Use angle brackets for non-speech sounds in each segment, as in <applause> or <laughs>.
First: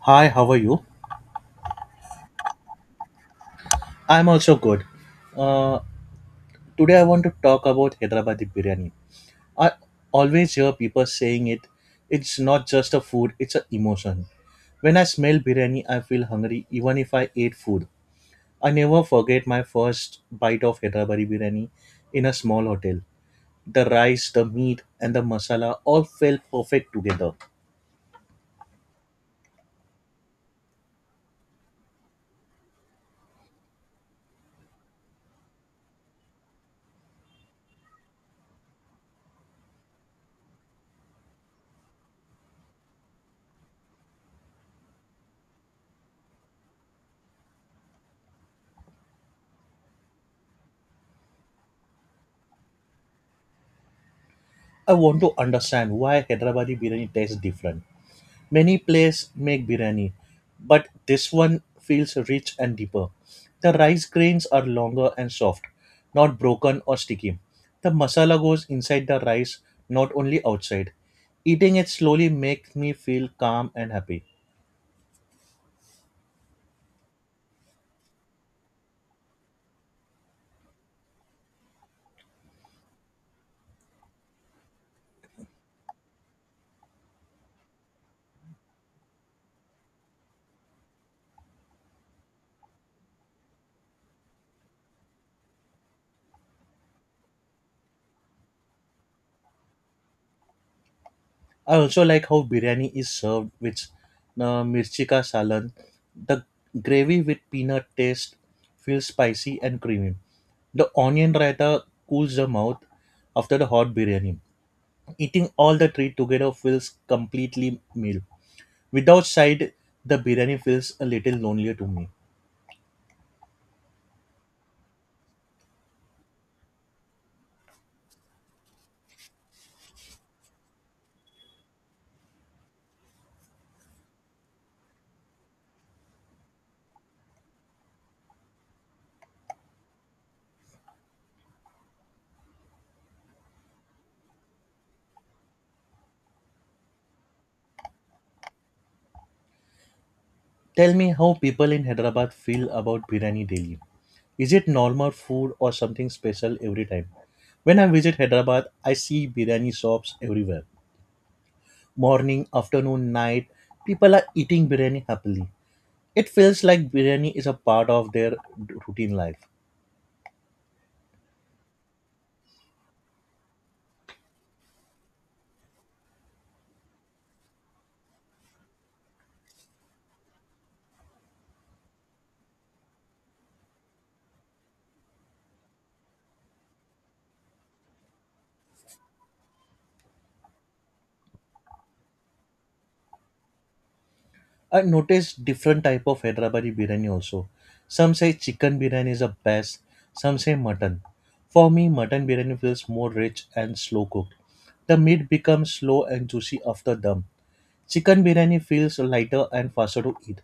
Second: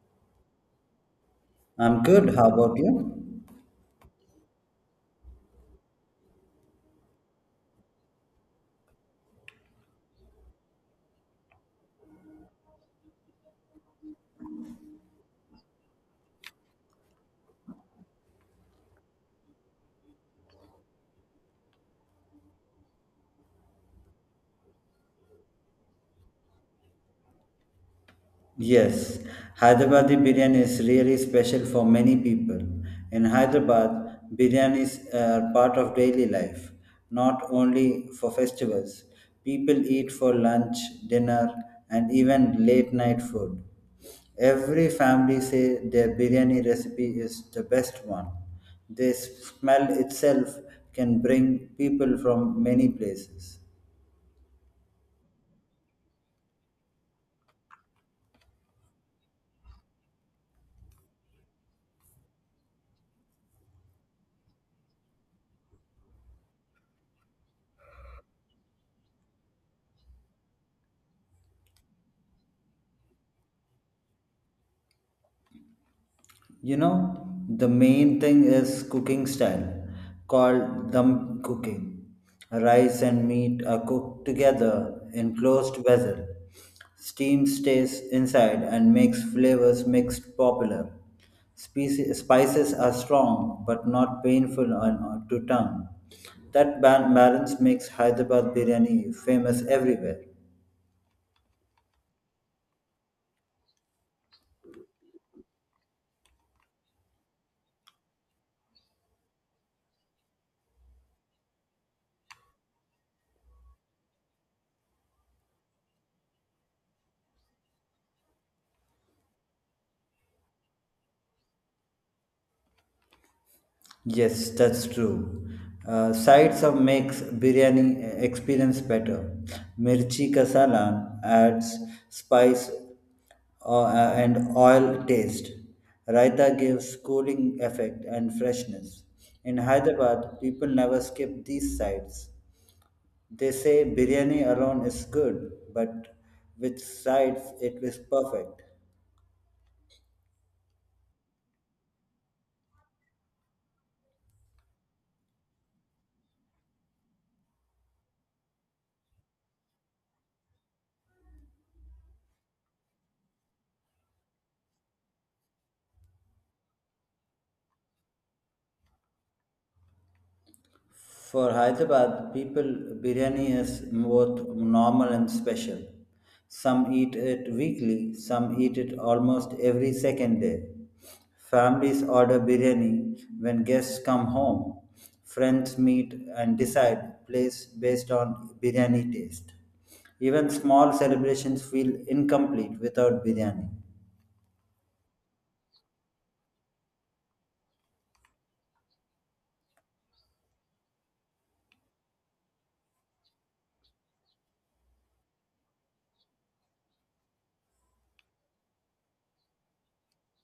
Hi, how are you? I'm good. How about you? I'm also good. Uh, Today I want to talk about Hyderabadi biryani. I always hear people saying it. It's not just a food; it's an emotion. When I smell biryani, I feel hungry, even if I ate food. I never forget my first bite of Hyderabadi biryani in a small hotel. The rice, the meat, and the masala all felt perfect together. Yes, Hyderabadi biryani is really special for many people. In Hyderabad, biryani is part of daily life, not only for festivals. People eat for lunch, dinner, and even late night food. Every family say their biryani recipe is the best one. The smell itself can bring people from many places. I want to understand why Hyderabadi biryani tastes different. Many places make biryani, but this one feels rich and deeper. The rice grains are longer and soft, not broken or sticky. The masala goes inside the rice, not only outside. Eating it slowly makes me feel calm and happy. You know, the main thing is cooking style called dum cooking. Rice and meat are cooked together in closed vessel. Steam stays inside and makes flavors mixed popular. Spices are strong but not painful on, to tongue. That balance makes Hyderabad biryani famous everywhere. I also like how biryani is served with mirchi ka salan. The gravy with peanut taste feels spicy and creamy. The onion raita cools the mouth after the hot biryani. Eating all the three together feels completely meal. Without side, the biryani feels a little lonelier to me. Yes, that's true. Sides of makes biryani experience better. Mirchi ka salan adds spice uh, and oil taste. Raita gives cooling effect and freshness. In Hyderabad, people never skip these sides. They say biryani alone is good, but with sides it is perfect. Tell me how people in Hyderabad feel about biryani daily. Is it normal food or something special every time? When I visit Hyderabad, I see biryani shops everywhere. Morning, afternoon, night, people are eating biryani happily. It feels like biryani is a part of their routine life. For Hyderabad, people biryani is both normal and special. Some eat it weekly, some eat it almost every second day. Families order biryani when guests come home. Friends meet and decide place based on biryani taste. Even small celebrations feel incomplete without biryani. I noticed different type of Hyderabadi biryani also. Some say chicken biryani is the best, some say mutton. For me, mutton biryani feels more rich and slow cooked. The meat becomes slow and juicy after dum. Chicken biryani feels lighter and faster to eat.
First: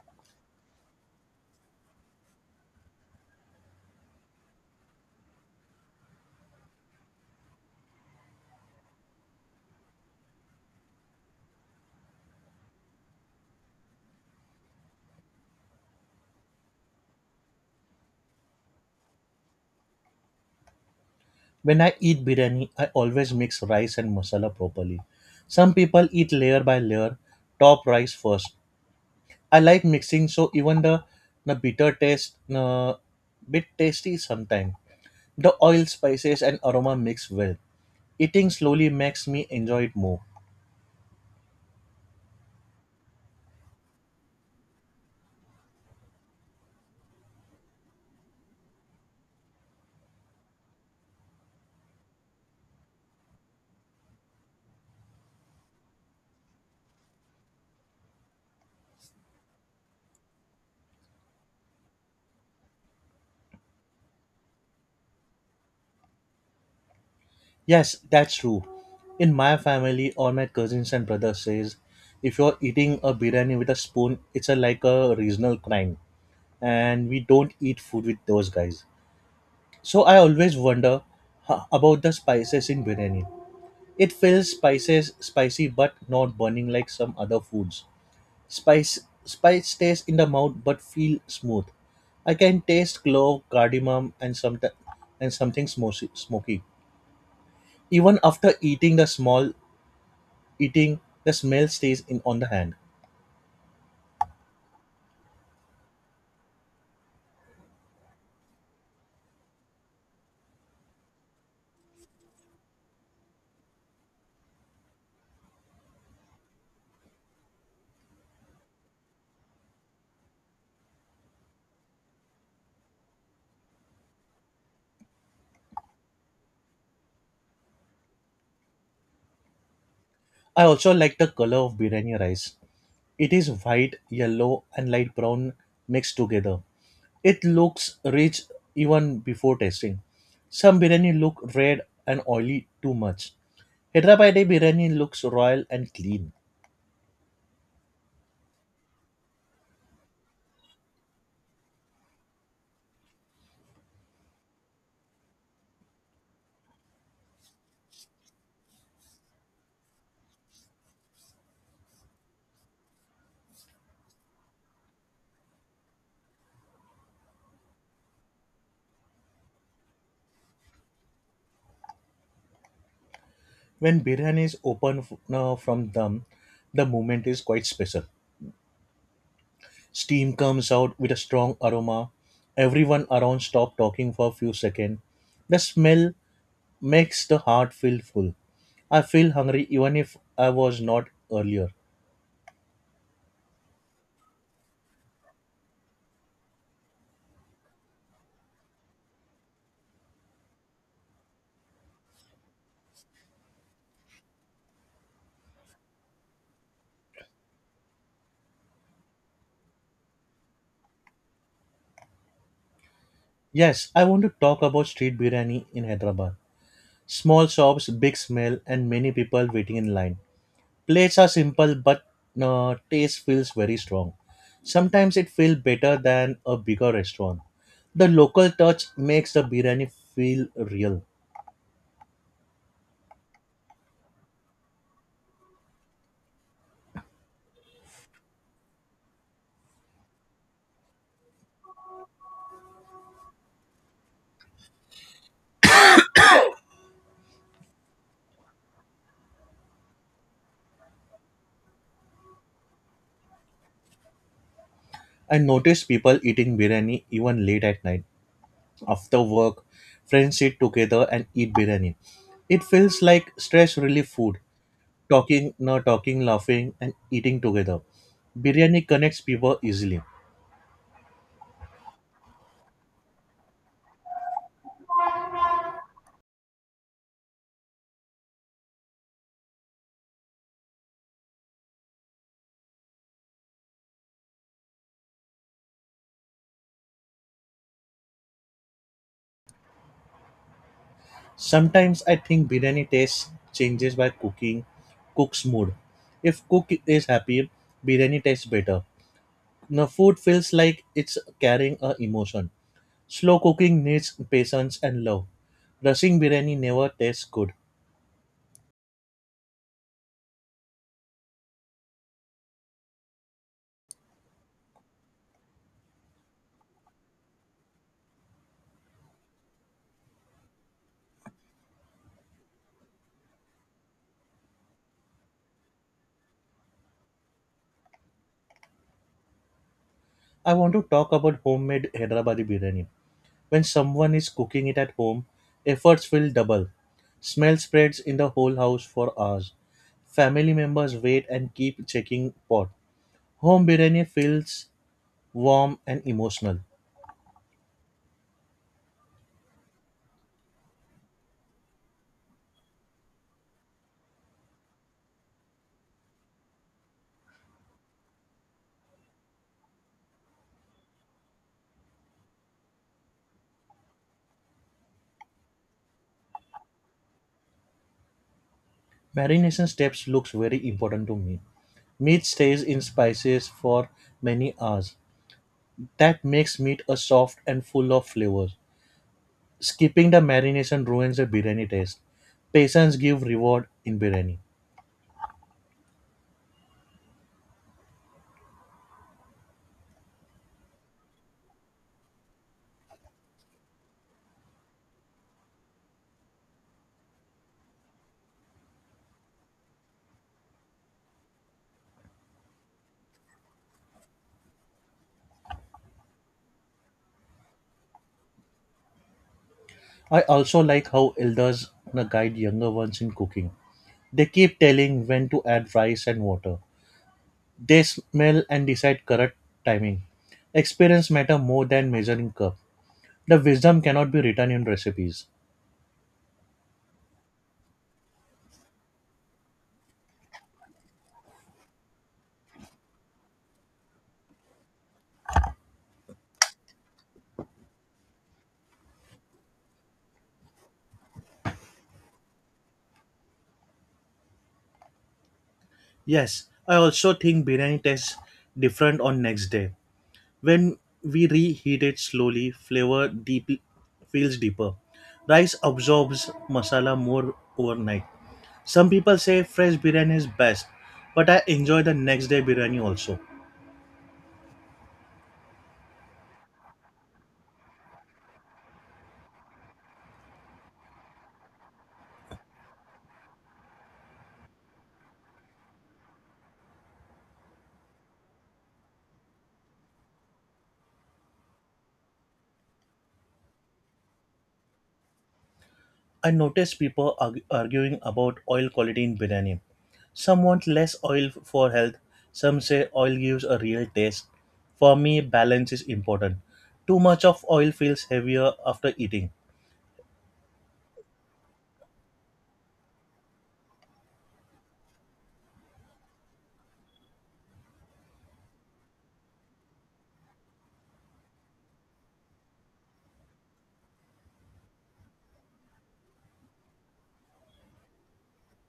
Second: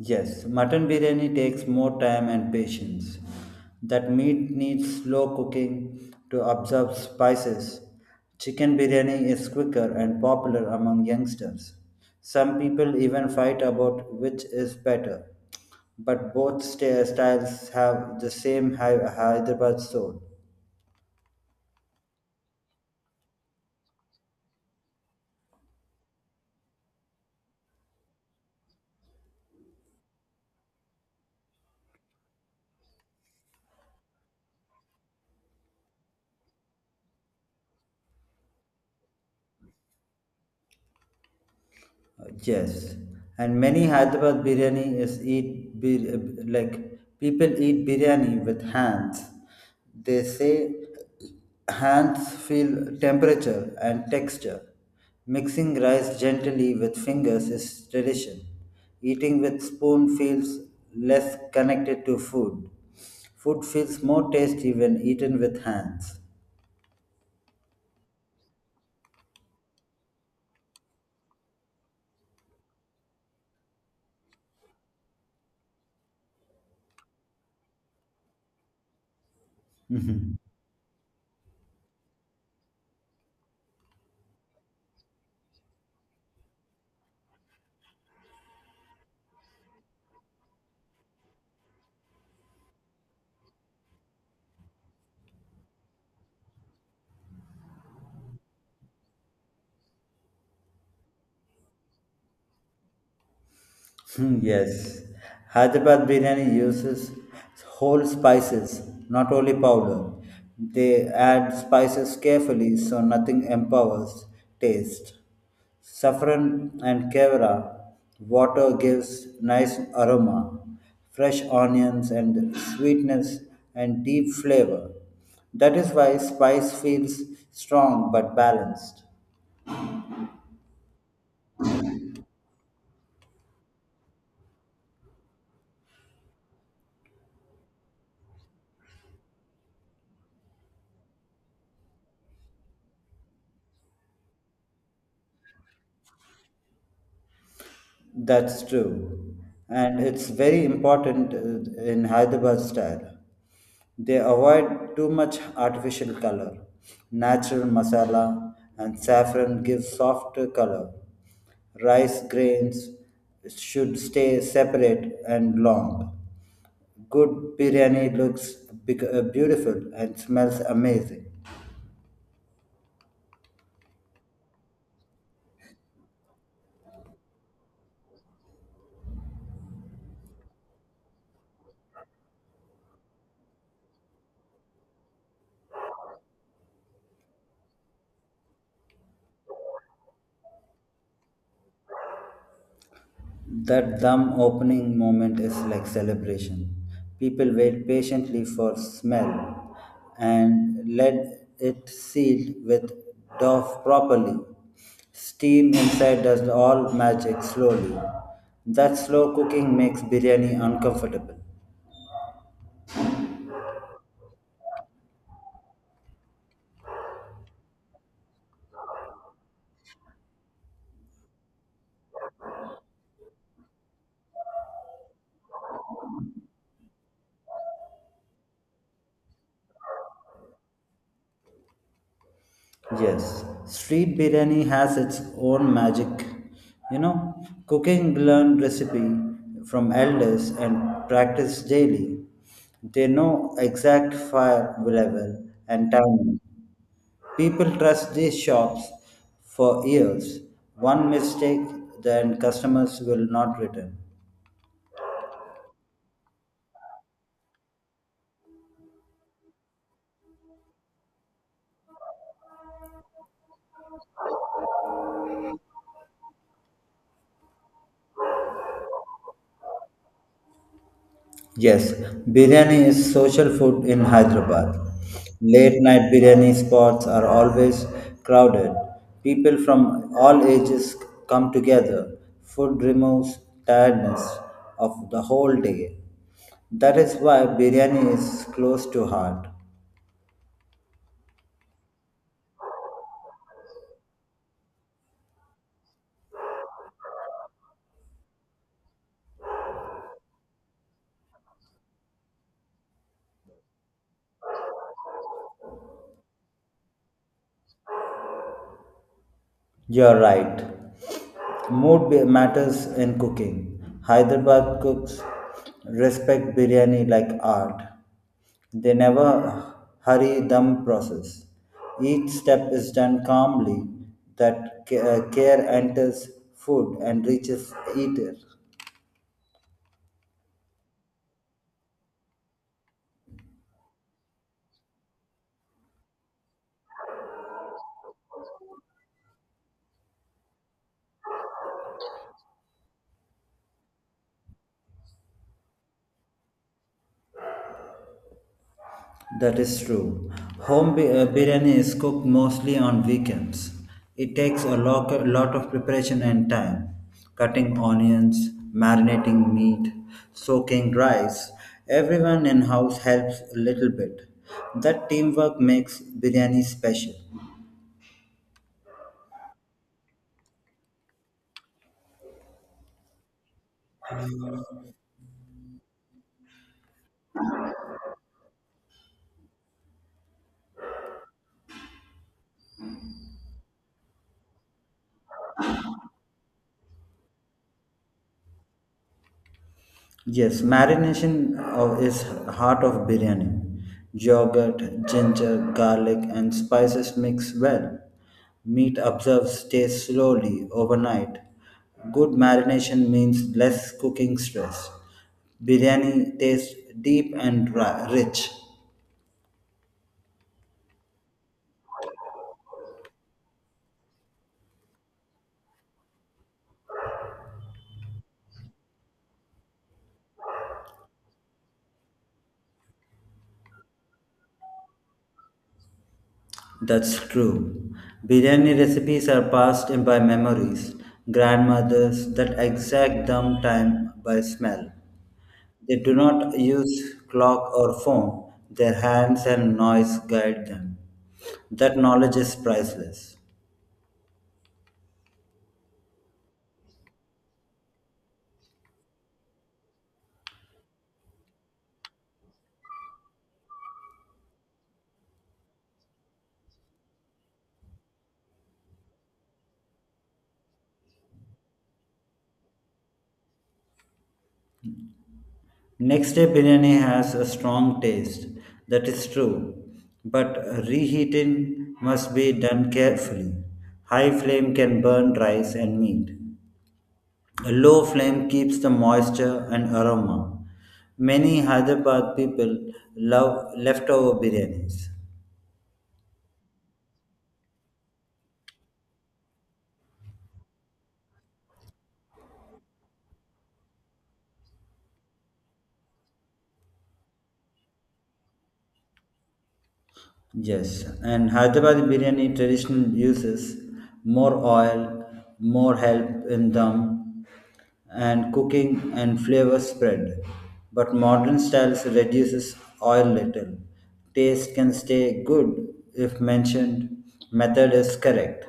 Yes, mutton biryani takes more time and patience. That meat needs slow cooking to absorb spices. Chicken biryani is quicker and popular among youngsters. Some people even fight about which is better. But both styles have the same Hyderabad soul. When I eat biryani, I always mix rice and masala properly. Some people eat layer by layer, top rice first. I like mixing so even the bitter taste, bit tasty sometimes. The oil, spices, and aroma mix well. Eating slowly makes me enjoy it more. Yes, and many Hyderabad biryani is eat like people eat biryani with hands. They say hands feel temperature and texture. Mixing rice gently with fingers is tradition. Eating with spoon feels less connected to food. Food feels more tasty when eaten with hands. Yes, that's true. In my family, all my cousins and brothers says, if you're eating a biryani with a spoon, it's a, like a regional crime, and we don't eat food with those guys. So I <laughs> always wonder about the spices in biryani. It feels spices spicy but not burning like some other foods. Spice spice stays in the mouth but feel smooth. I can taste clove, cardamom, and some and something smoky. Even after eating the small eating, the smell stays in on the hand. Hmm, yes, Hyderabad biryani uses whole spices, not only powder. They add spices carefully so nothing empowers taste. Saffron and kevra water gives nice aroma, fresh onions and sweetness and deep flavor. That is why spice feels strong but balanced. I also like the color of biryani rice. It is white, yellow, and light brown mixed together. It looks rich even before tasting. Some biryani look red and oily too much. Hyderabadi biryani looks royal and clean. That's true. And it's very important in Hyderabad style. They avoid too much artificial color. Natural masala and saffron give softer color. Rice grains should stay separate and long. Good biryani looks beautiful and smells amazing. When biryani is opened from them, the moment is quite special. Steam comes out with a strong aroma. Everyone around stop talking for a few seconds. The smell makes the heart feel full. I feel hungry even if I was not earlier. That dumb opening moment is like celebration. People wait patiently for smell and let it seal with dough properly. Steam inside does all magic slowly. That slow cooking makes biryani uncomfortable. Yes, I want to talk about street biryani in Hyderabad. Small shops, big smell, and many people waiting in line. Plates are simple, but taste feels very strong. Sometimes it feels better than a bigger restaurant. The local touch makes the biryani feel real. Yes, street biryani has its own magic. You know, cooking learn recipe from elders and practice daily. They know exact fire level and timing. People trust these shops for years. One mistake, then customers will not return. I notice people eating biryani even late at night. After work, friends sit together and eat biryani. It feels like stress relief food. Talking, not talking, laughing, and eating together. Biryani connects people easily. Yes, biryani is social food in Hyderabad. Late night biryani spots are always crowded. People from all ages come together. Food removes tiredness of the whole day. That is why biryani is close to heart. Sometimes I think biryani taste changes by cooking, cook's mood. If cook is happy, biryani tastes better. The food feels like it's carrying a emotion. Slow cooking needs patience and love. Rushing biryani never tastes good. You're right. Mood matters in cooking. Hyderabad cooks respect biryani like art. They never hurry them process. Each step is done calmly that care enters food and reaches eater. I want to talk about homemade Hyderabadi biryani. When someone is cooking it at home, efforts feel double. Smell spreads in the whole house for hours. Family members wait and keep checking pot. Home biryani feels warm and emotional. That is true. Home biryani is cooked mostly on weekends. It takes a lot of preparation and time. Cutting onions, marinating meat, soaking rice. Everyone in house helps a little bit. That teamwork makes biryani special. Marination steps looks very important to me. Meat stays in spices for many hours. That makes meat a soft and full of flavors. Skipping the marination ruins the biryani taste. Patience give reward in biryani. Yes, marination of is heart of biryani. Yogurt, ginger, garlic, and spices mix well. Meat observes taste slowly overnight. Good marination means less cooking stress. Biryani tastes deep and rich. I also like how elders guide younger ones in cooking. They keep telling when to add rice and water. They smell and decide correct timing. Experience matter more than measuring cup. The wisdom cannot be written in recipes. That's true. Biryani recipes are passed in by memories, grandmothers that exact dumb time by smell. They do not use clock or phone, their hands and noise guide them. That knowledge is priceless. Yes, I also think biryani tastes different on next day. When we reheat it slowly, flavor deep feels deeper. Rice absorbs masala more overnight. Some people say fresh biryani is best, but I enjoy the next day biryani also. Next day biryani has a strong taste, that is true, but reheating must be done carefully. High flame can burn rice and meat. A low flame keeps the moisture and aroma. Many Hyderabad people love leftover biryanis. I notice people arguing about oil quality in biryani. Some want less oil for health. Some say oil gives a real taste. For me, balance is important. Too much of oil feels heavier after eating. Yes, and Hyderabad biryani tradition uses more oil, more help in dum and cooking and flavor spread. But modern styles reduces oil little. Taste can stay good if mentioned method is correct.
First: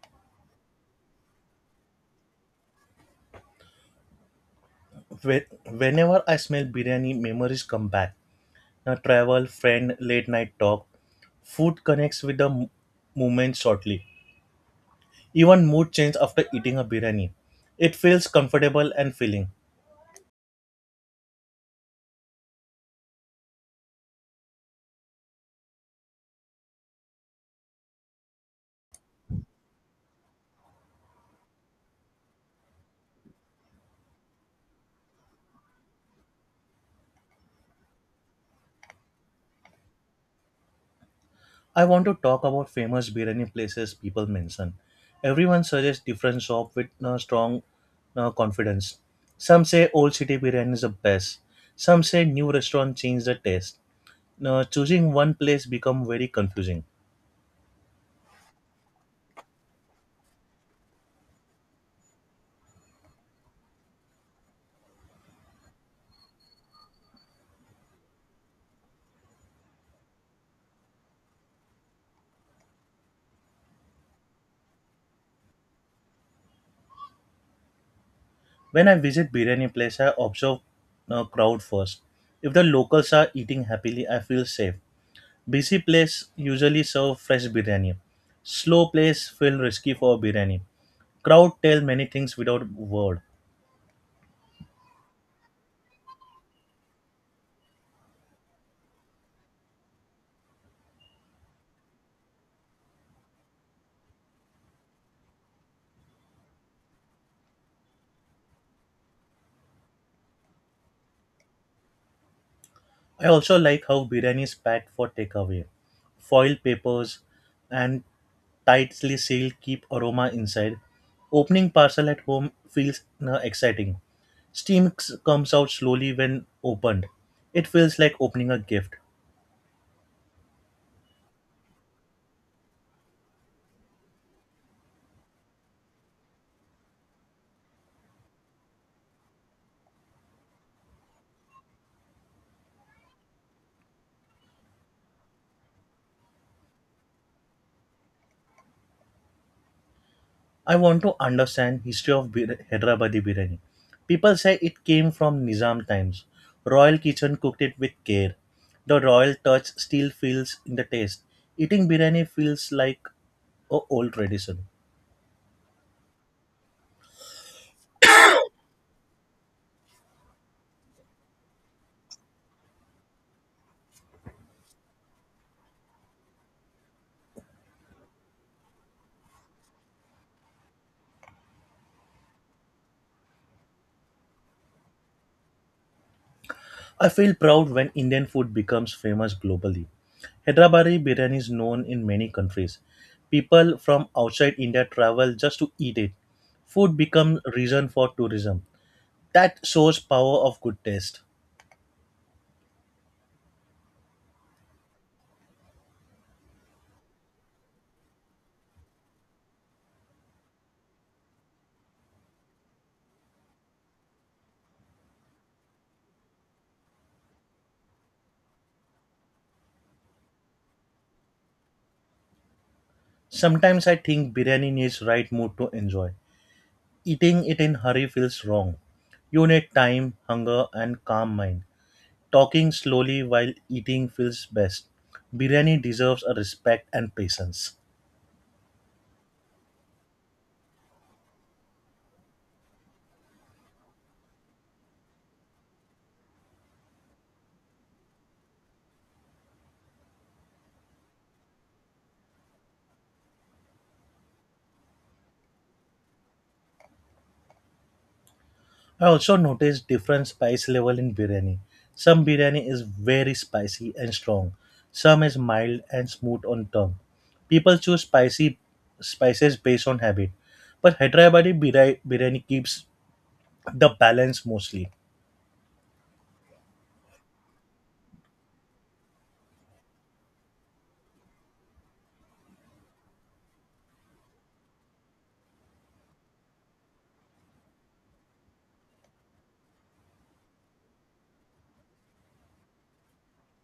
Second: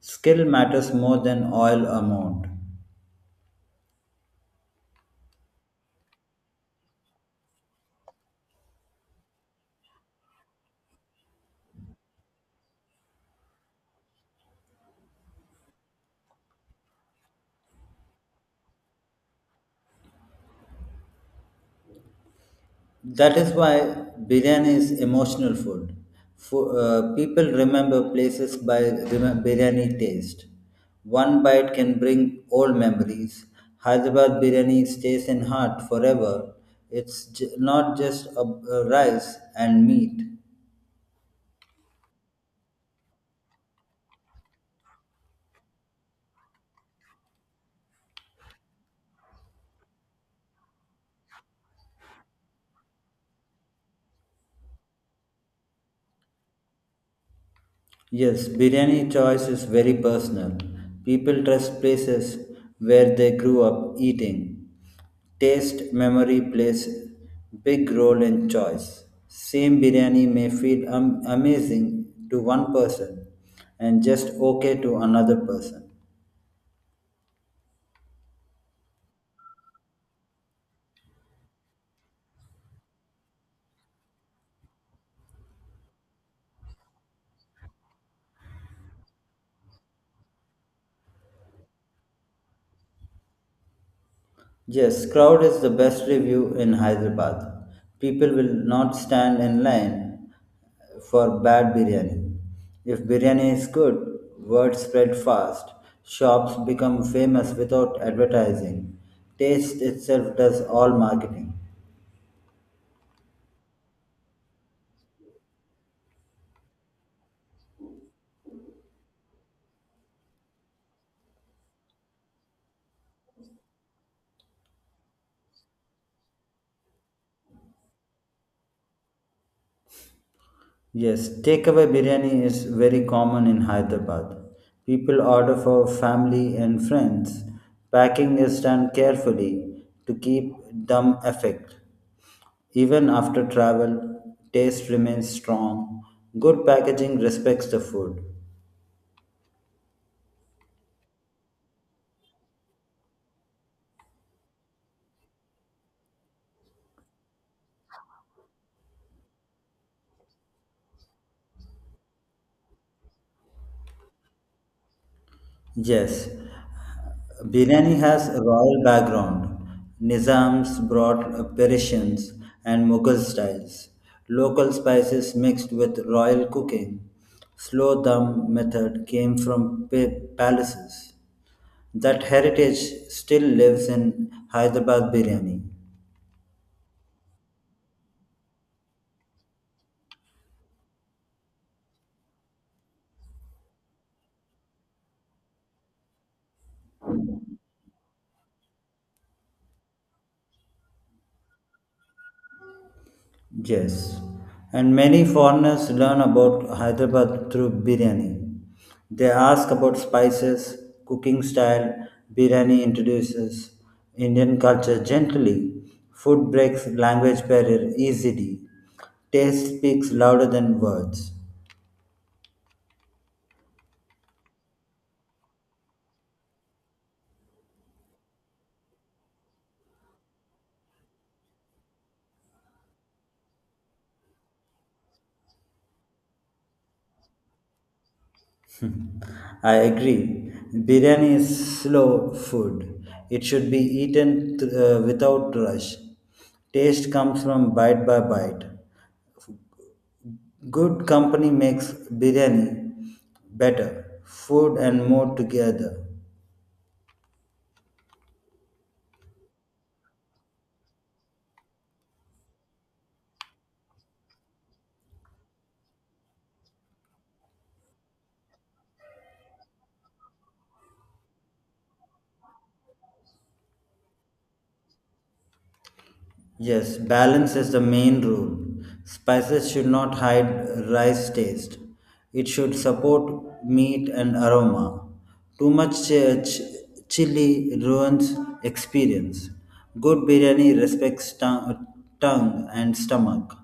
Skill matters more than oil amount. Whe- Whenever I smell biryani, memories come back. Now, travel, friend, late night talk. Food connects with the moment shortly. Even mood change after eating a biryani. It feels comfortable and filling. That is why biryani is emotional food. For, people remember places by biryani taste. One bite can bring old memories. Hyderabad biryani stays in heart forever. It's not just a rice and meat. I want to talk about famous biryani places people mention. Everyone suggests different shop with strong confidence. Some say old city biryani is the best. Some say new restaurant changed the taste. Now, choosing one place become very confusing. Yes, biryani choice is very personal. People trust places where they grew up eating. Taste memory plays big role in choice. Same biryani may feel amazing to one person and just okay to another person. When I visit biryani place, I observe a crowd first. If the locals are eating happily, I feel safe. Busy place usually serve fresh biryani. Slow place feel risky for biryani. Crowd tell many things without word. Yes, crowd is the best review in Hyderabad. People will not stand in line for bad biryani. If biryani is good, word spread fast. Shops become famous without advertising. Taste itself does all marketing. I also like how biryani is packed for takeaway. Foil papers and tightly sealed keep aroma inside. Opening parcel at home feels exciting. Steam comes out slowly when opened. It feels like opening a gift. Yes, takeaway biryani is very common in Hyderabad. People order for family and friends. Packing is done carefully to keep dumb effect. Even after travel, taste remains strong. Good packaging respects the food. I want to understand history of Hyderabadi biryani. People say it came from Nizam times. Royal kitchen cooked it with care. The royal touch still feels in the taste. Eating biryani feels like a old tradition. Yes, biryani has a royal background. Nizams brought Persians and Mughal styles. Local spices mixed with royal cooking. Slow dum method came from palaces. That heritage still lives in Hyderabad biryani. I feel proud when Indian food becomes famous globally. Hyderabadi biryani is known in many countries. People from outside India travel just to eat it. Food becomes reason for tourism. That shows power of good taste. Yes, and many foreigners learn about Hyderabad through biryani. They ask about spices, cooking style. Biryani introduces Indian culture gently. Food breaks language barrier easily. Taste speaks louder than words. Sometimes I think biryani needs right mood to enjoy. Eating it in hurry feels wrong. You need time, hunger and calm mind. Talking slowly while eating feels best. Biryani deserves a respect and patience. I agree. Biryani is slow food. It should be eaten without rush. Taste comes from bite by bite. Good company makes biryani better, food and more together. I also noticed different spice level in biryani. Some biryani is very spicy and strong. Some is mild and smooth on tongue. People choose spicy spices based on habit. But Hyderabadi biryani keeps the balance mostly. Yes, balance is the main rule. Spices should not hide rice taste. It should support meat and aroma. Too much chili ruins experience. Good biryani respects tongue and stomach.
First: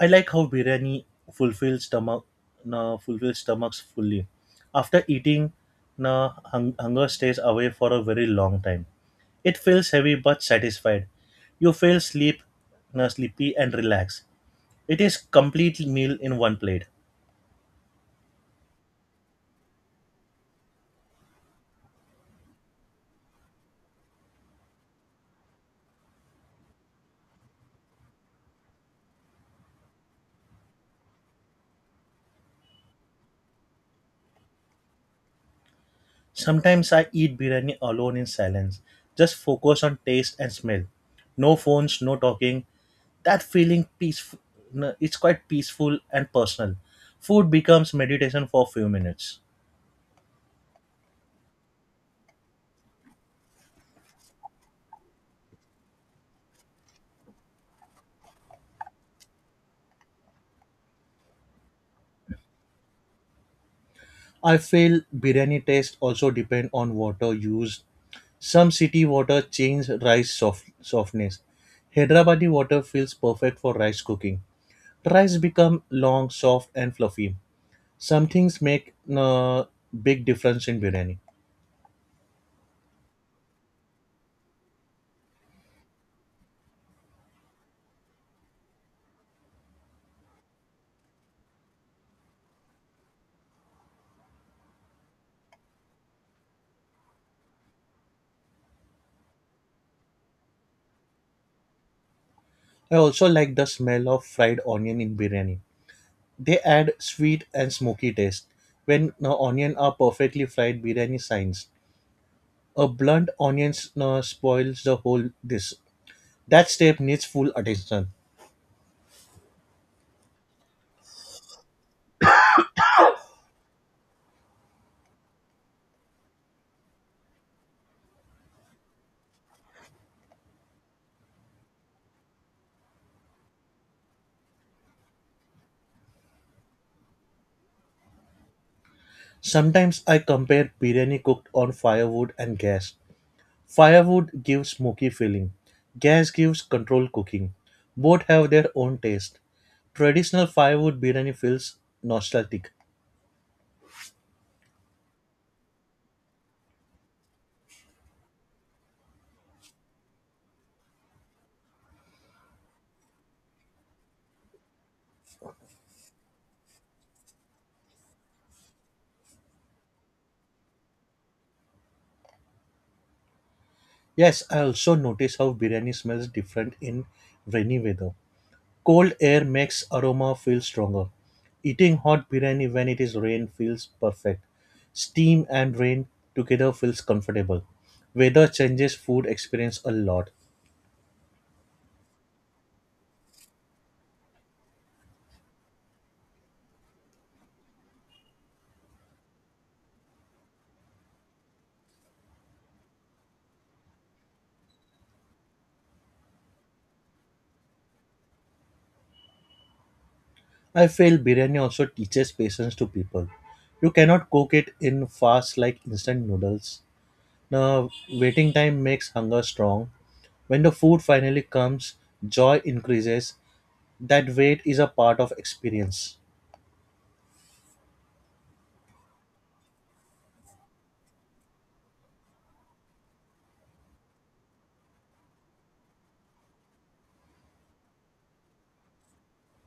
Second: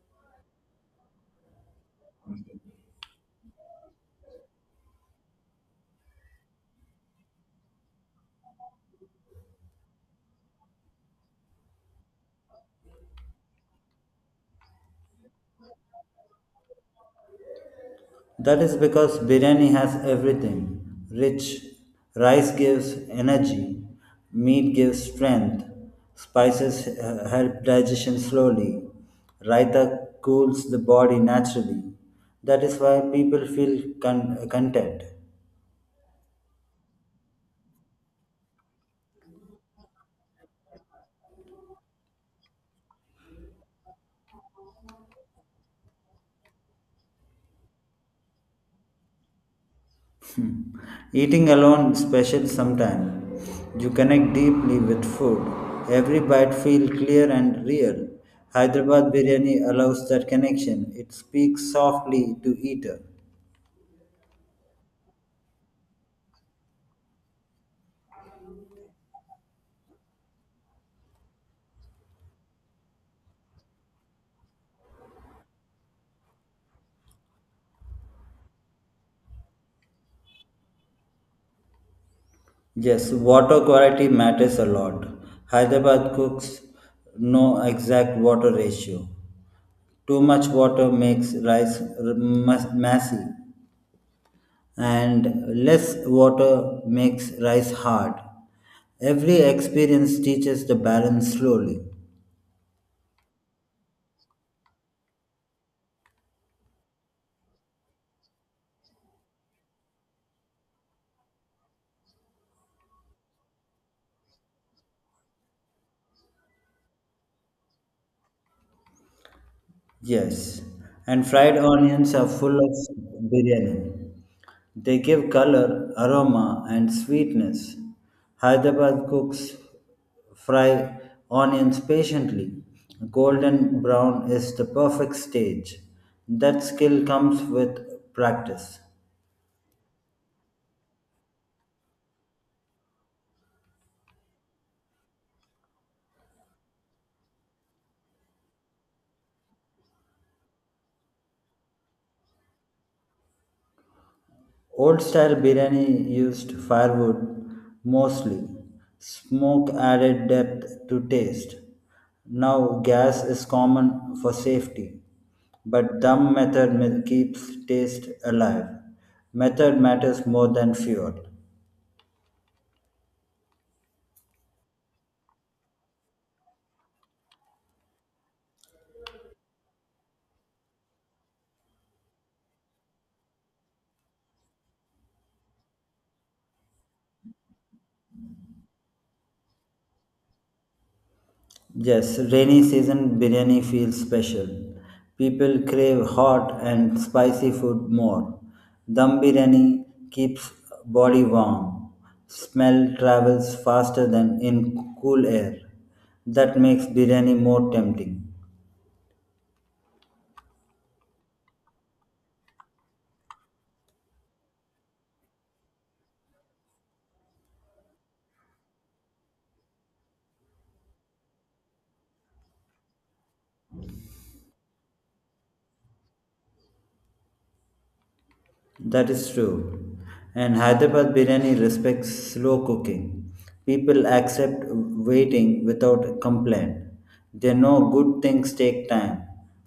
I like how biryani fulfills stomach, na, fulfills stomachs fully. After eating, na, hung, hunger stays away for a very long time. It feels heavy but satisfied. You feel sleep, na, sleepy and relaxed. It is complete meal in one plate. That is because biryani has everything rich. Rice gives energy, meat gives strength, spices help digestion slowly, raita cools the body naturally. That is why people feel content. Sometimes I eat biryani alone in silence, just focus on taste and smell. No phones, no talking. That feeling peaceful, no, it's quite peaceful and personal. Food becomes meditation for few minutes. Eating alone special sometime. You connect deeply with food. Every bite feels clear and real. Hyderabad biryani allows that connection. It speaks softly to eater. I feel biryani taste also depend on water used. Some city water change rice soft, softness. Hyderabadi water feels perfect for rice cooking. Rice become long, soft and fluffy. Some things make a big difference in biryani. Yes, water quality matters a lot. Hyderabad cooks know exact water ratio. Too much water makes rice messy, and less water makes rice hard. Every experience teaches the balance slowly. I also like the smell of fried onion in biryani. They add sweet and smoky taste. When onion are perfectly fried, biryani shines. A blunt onion spoils the whole dish. That step needs full attention. Yes, and fried onions are full of biryani. They give color, aroma, and sweetness. Hyderabad cooks fry onions patiently. Golden brown is the perfect stage. That skill comes with practice. Sometimes I compare biryani cooked on firewood and gas. Firewood gives smoky feeling. Gas gives controlled cooking. Both have their own taste. Traditional firewood biryani feels nostalgic. Old style biryani used firewood mostly. Smoke added depth to taste. Now, gas is common for safety. But dumb method keeps taste alive. Method matters more than fuel. Yes, I also notice how biryani smells different in rainy weather. Cold air makes aroma feel stronger. Eating hot biryani when it is rain feels perfect. Steam and rain together feels comfortable. Weather changes food experience a lot. Yes, rainy season biryani feels special. People crave hot and spicy food more. Dum biryani keeps body warm. Smell travels faster than in cool air. That makes biryani more tempting. I feel biryani also teaches patience to people. You cannot cook it in fast like instant noodles. The waiting time makes hunger strong. When the food finally comes, joy increases That wait is a part of experience. That is true. And Hyderabad biryani respects slow cooking. People accept waiting without complaint. They know good things take time.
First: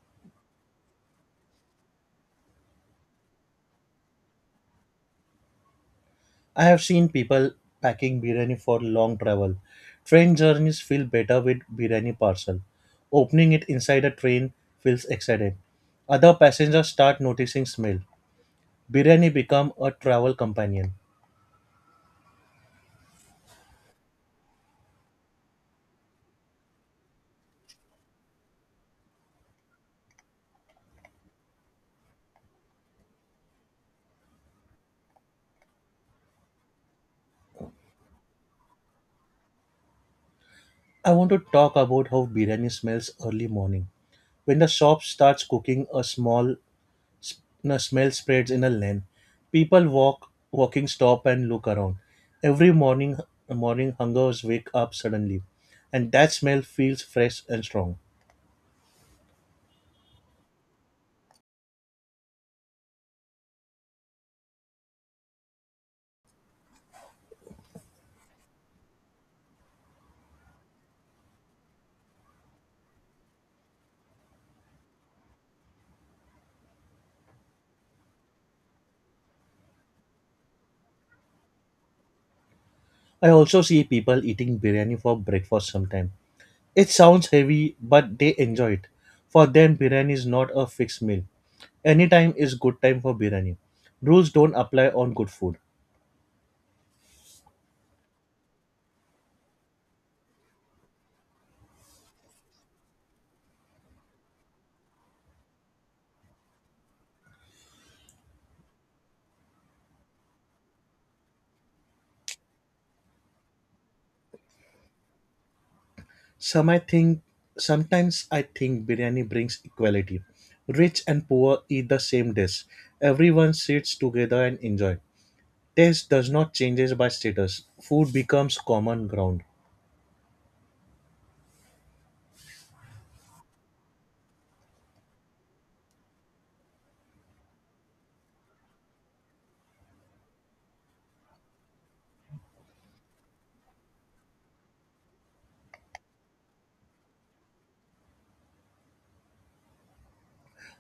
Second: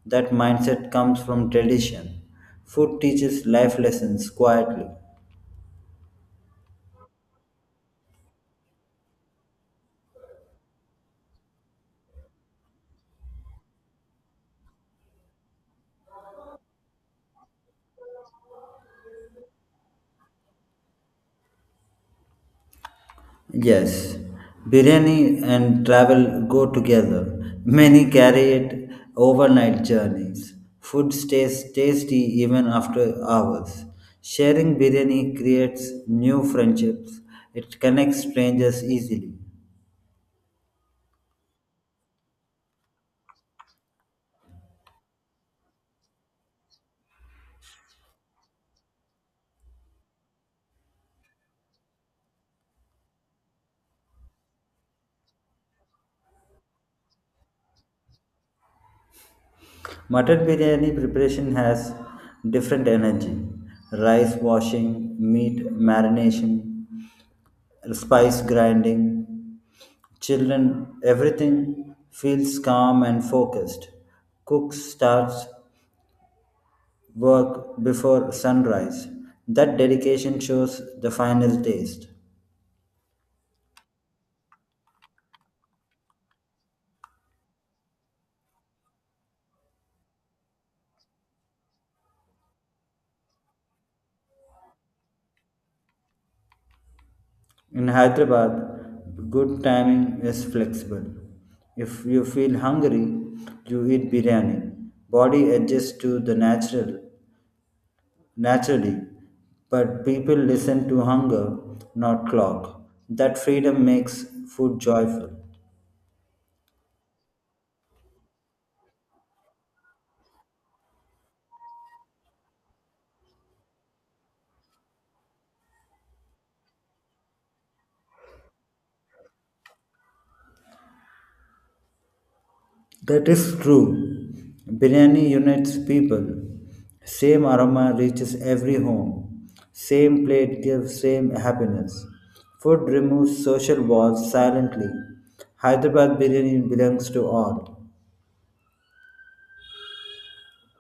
That mindset comes from tradition. Food teaches life lessons quietly. I have seen people packing biryani for long travel. Train journeys feel better with biryani parcel. Opening it inside a train feels exciting. Other passengers start noticing smell. Biryani become a travel companion. Yes, biryani and travel go together. Many carry it overnight journeys. Food stays tasty even after hours. Sharing biryani creates new friendships. It connects strangers easily. I want to talk about how biryani smells early morning. When the shop starts cooking a small The smell spreads in a lane. People walk, walking stop and look around. Every morning, morning hungers wake up suddenly, and that smell feels fresh and strong. Mutton biryani preparation has different energy. Rice washing, meat marination, spice grinding, children, everything feels calm and focused. Cook starts work before sunrise. That dedication shows the final taste. I also see people eating biryani for breakfast sometimes. It sounds heavy, but they enjoy it. For them, biryani is not a fixed meal. Any time is good time for biryani. Rules don't apply on good food. In Hyderabad, good timing is flexible. If you feel hungry, you eat biryani. Body adjusts to the natural naturally, but people listen to hunger, not clock. That freedom makes food joyful. Some I think sometimes I think biryani brings equality. Rich and poor eat the same dish. Everyone sits together and enjoy. Taste does not changes by status. Food becomes common ground. That is true. Biryani unites people. Same aroma reaches every home. Same plate gives same happiness. Food removes social walls silently. Hyderabad biryani belongs to all.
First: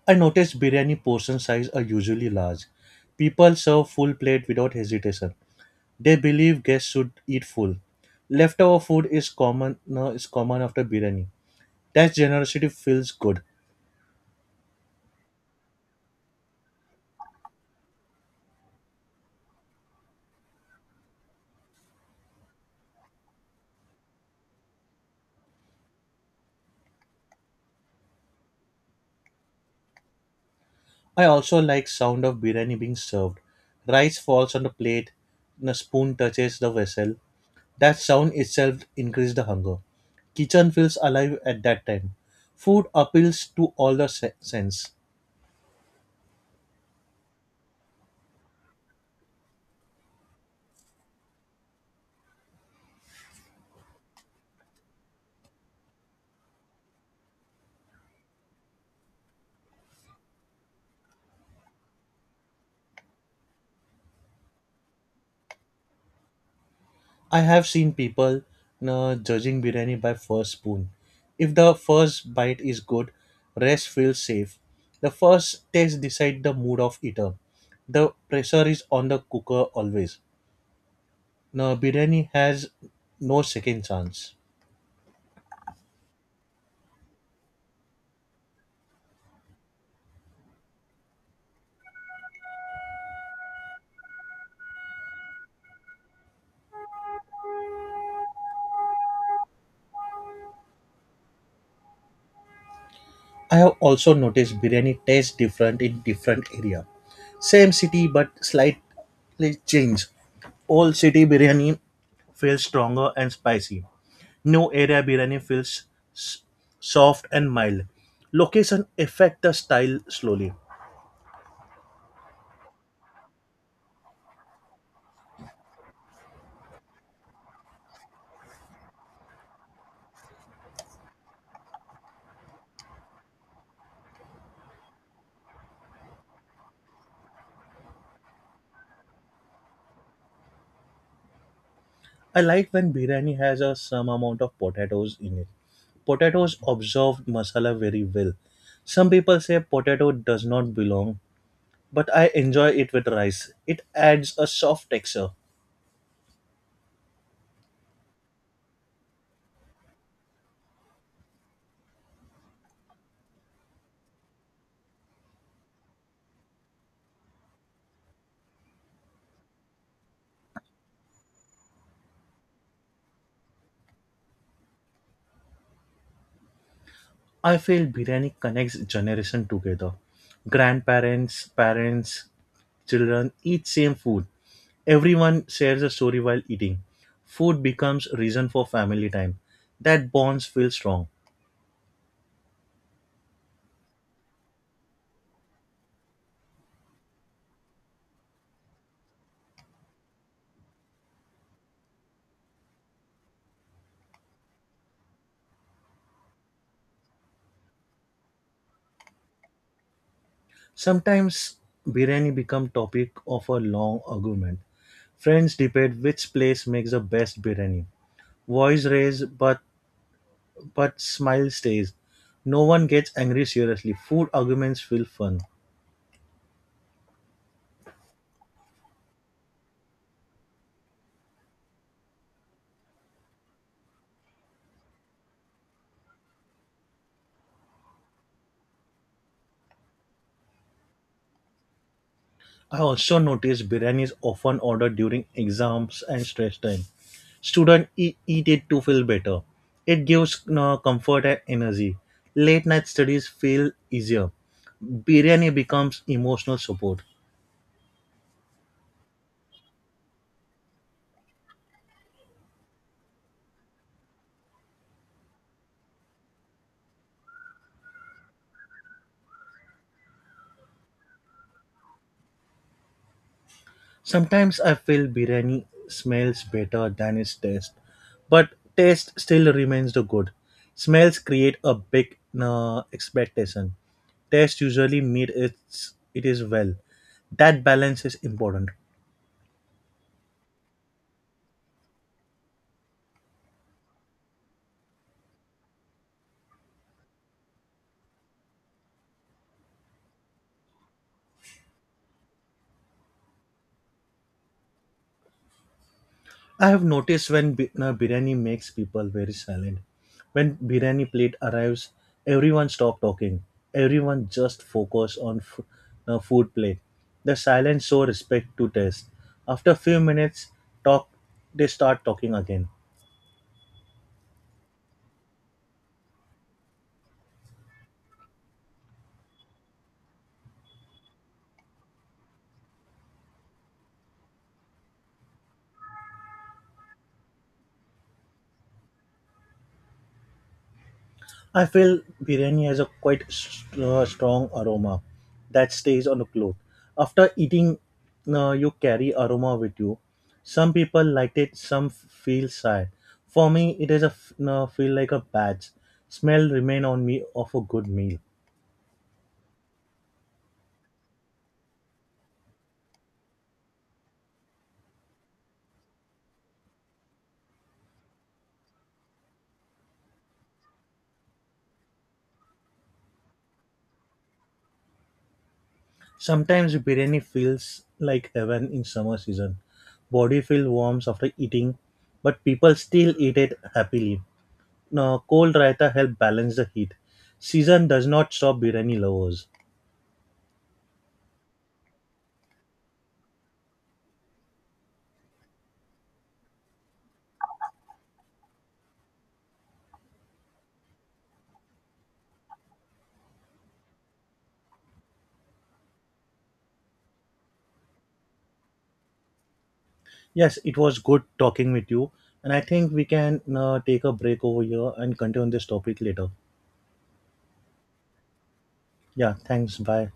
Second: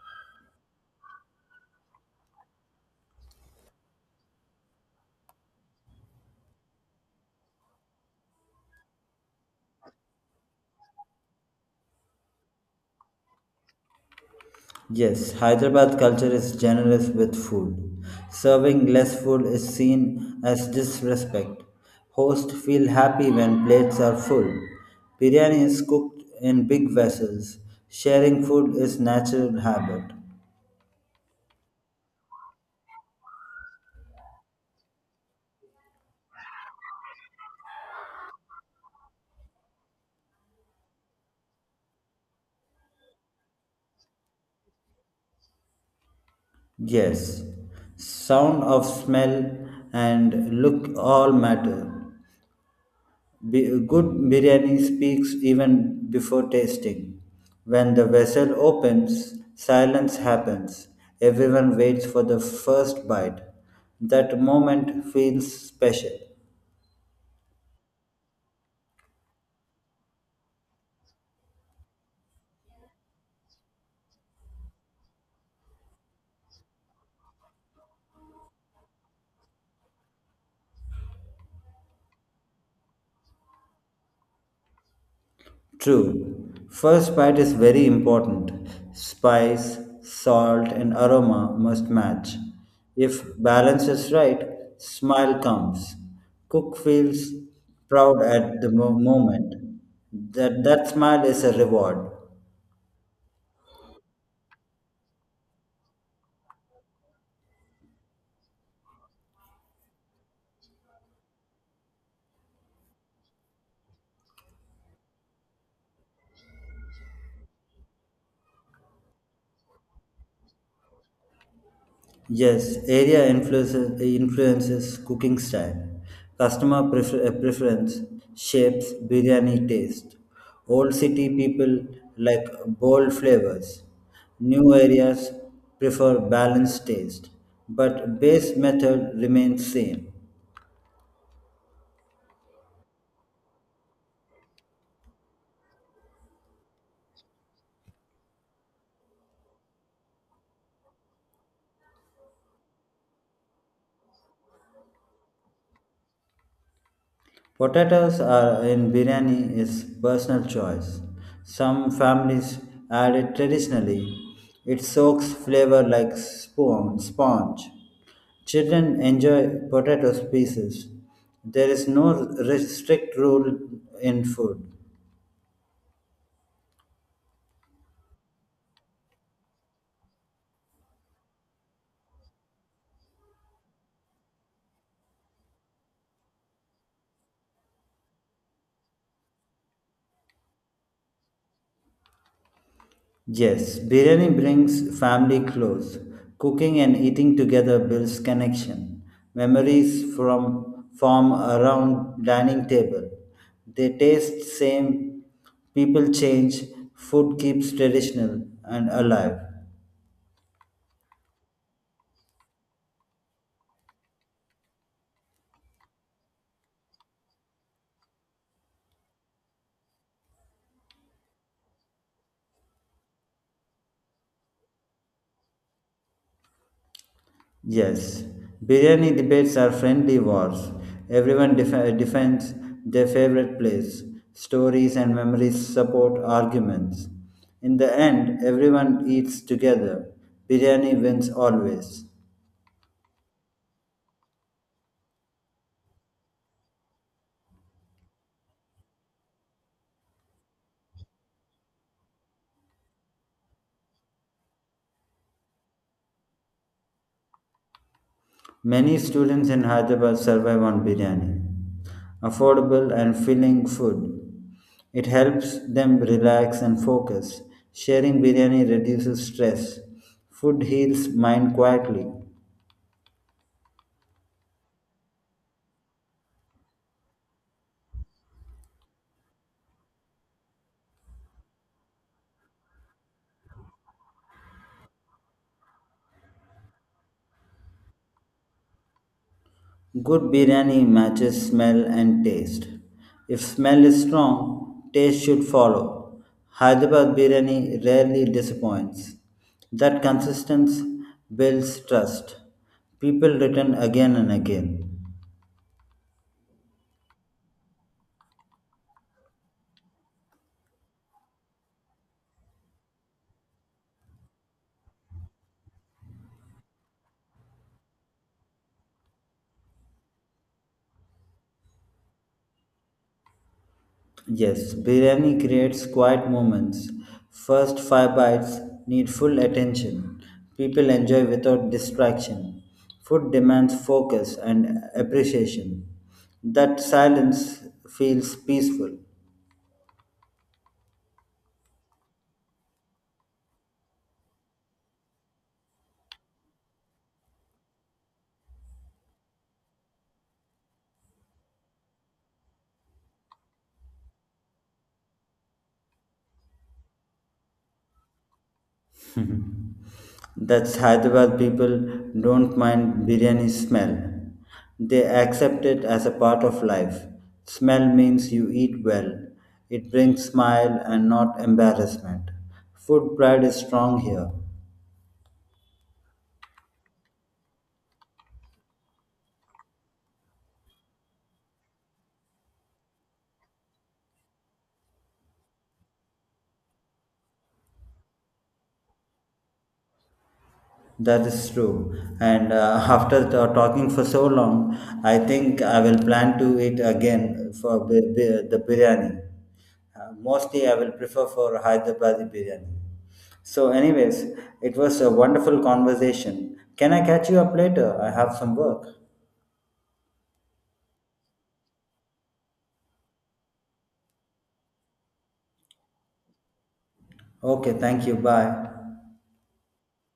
I notice biryani portion size are usually large. People serve full plate without hesitation. They believe guests should eat full. Leftover food is common no, is common after biryani. That generosity feels good. Yes, Hyderabad culture is generous with food. Serving less food is seen as disrespect. Hosts feel happy when plates are full. Biryani is cooked in big vessels. Sharing food is natural habit. I also like sound of biryani being served. Rice falls on the plate and a spoon touches the vessel. That sound itself increases the hunger. Kitchen feels alive at that time. Food appeals to all the sense. Yes, sound of smell and look all matter. Good biryani speaks even before tasting. When the vessel opens, silence happens. Everyone waits for the first bite. That moment feels special. I have seen people judging biryani by first spoon. If the first bite is good, rest feels safe. The first taste decides the mood of eater. The pressure is on the cooker always. Now biryani has no second chance. True, first bite is very important. Spice, salt, and aroma must match. If balance is right, smile comes. Cook feels proud at the moment. That smile is a reward. I have also noticed biryani tastes different in different area. Same city but slightly change. Old city biryani feels stronger and spicy. New area biryani feels s- soft and mild. Location affect the style slowly. Yes, area influences cooking style. Customer preference shapes biryani taste. Old city people like bold flavors. New areas prefer balanced taste, but base method remains same. I like when biryani has a some amount of potatoes in it. Potatoes absorb masala very well. Some people say potato does not belong, but I enjoy it with rice. It adds a soft texture. Potatoes are in biryani is personal choice. Some families add it traditionally. It soaks flavor like spoon, sponge. Children enjoy potato pieces. There is no strict rule in food. I feel biryani connects generation together. Grandparents, parents, children eat same food. Everyone shares a story while eating. Food becomes reason for family time. That bonds feel strong. Yes, biryani brings family close. Cooking and eating together builds connection. Memories from form around dining table. They taste same, people change, food keeps traditional and alive. Sometimes biryani become topic of a long argument. Friends debate which place makes the best biryani. Voice raise but smile stays. No one gets angry seriously. Food arguments feel fun. Yes, biryani debates are friendly wars. Everyone defends their favorite place. Stories and memories support arguments. In the end, everyone eats together. Biryani wins always. I also noticed biryani is often ordered during exams and stress time. Students eat it to feel better. It gives comfort and energy. Late night studies feel easier. Biryani becomes emotional support. Many students in Hyderabad survive on biryani. Affordable and filling food. It helps them relax and focus. Sharing biryani reduces stress. Food heals mind quietly. Sometimes I feel biryani smells better than its taste, but taste still remains the good. Smells create a big expectation. Taste usually meet its it is well. That balance is important. Good biryani matches smell and taste. If smell is strong, taste should follow. Hyderabad biryani rarely disappoints. That consistency builds trust. People return again and again. I have noticed when biryani makes people very silent. When biryani plate arrives, everyone stop talking. Everyone just focus on food plate. The silence show respect to taste. After few minutes, talk they start talking again. Yes, biryani creates quiet moments. First five bites need full attention. People enjoy without distraction. Food demands focus and appreciation. That silence feels peaceful. I feel biryani has a quite strong aroma that stays on the cloth. After eating, you carry aroma with you. Some people like it, some feel sad. For me, it is a feel like a badge. Smell remain on me of a good meal. That's Hyderabad people don't mind biryani smell. They accept it as a part of life. Smell means you eat well. It brings smile and not embarrassment. Food pride is strong here. Sometimes biryani feels like heaven in summer season. Body feel warms after eating, but people still eat it happily. Now, cold raita help balance the heat. Season does not stop biryani lovers. That is true. And <laughs> after talking for so long, I think I will plan to eat again for the biryani. Mostly, I will prefer for Hyderabadi biryani. So, anyways, it was a wonderful conversation. Can I catch you up later? I have some work. Yes, it was good talking with you, and I think we can take a break over here and continue on this topic later. Okay, thank you. Bye. Yeah, thanks. Bye.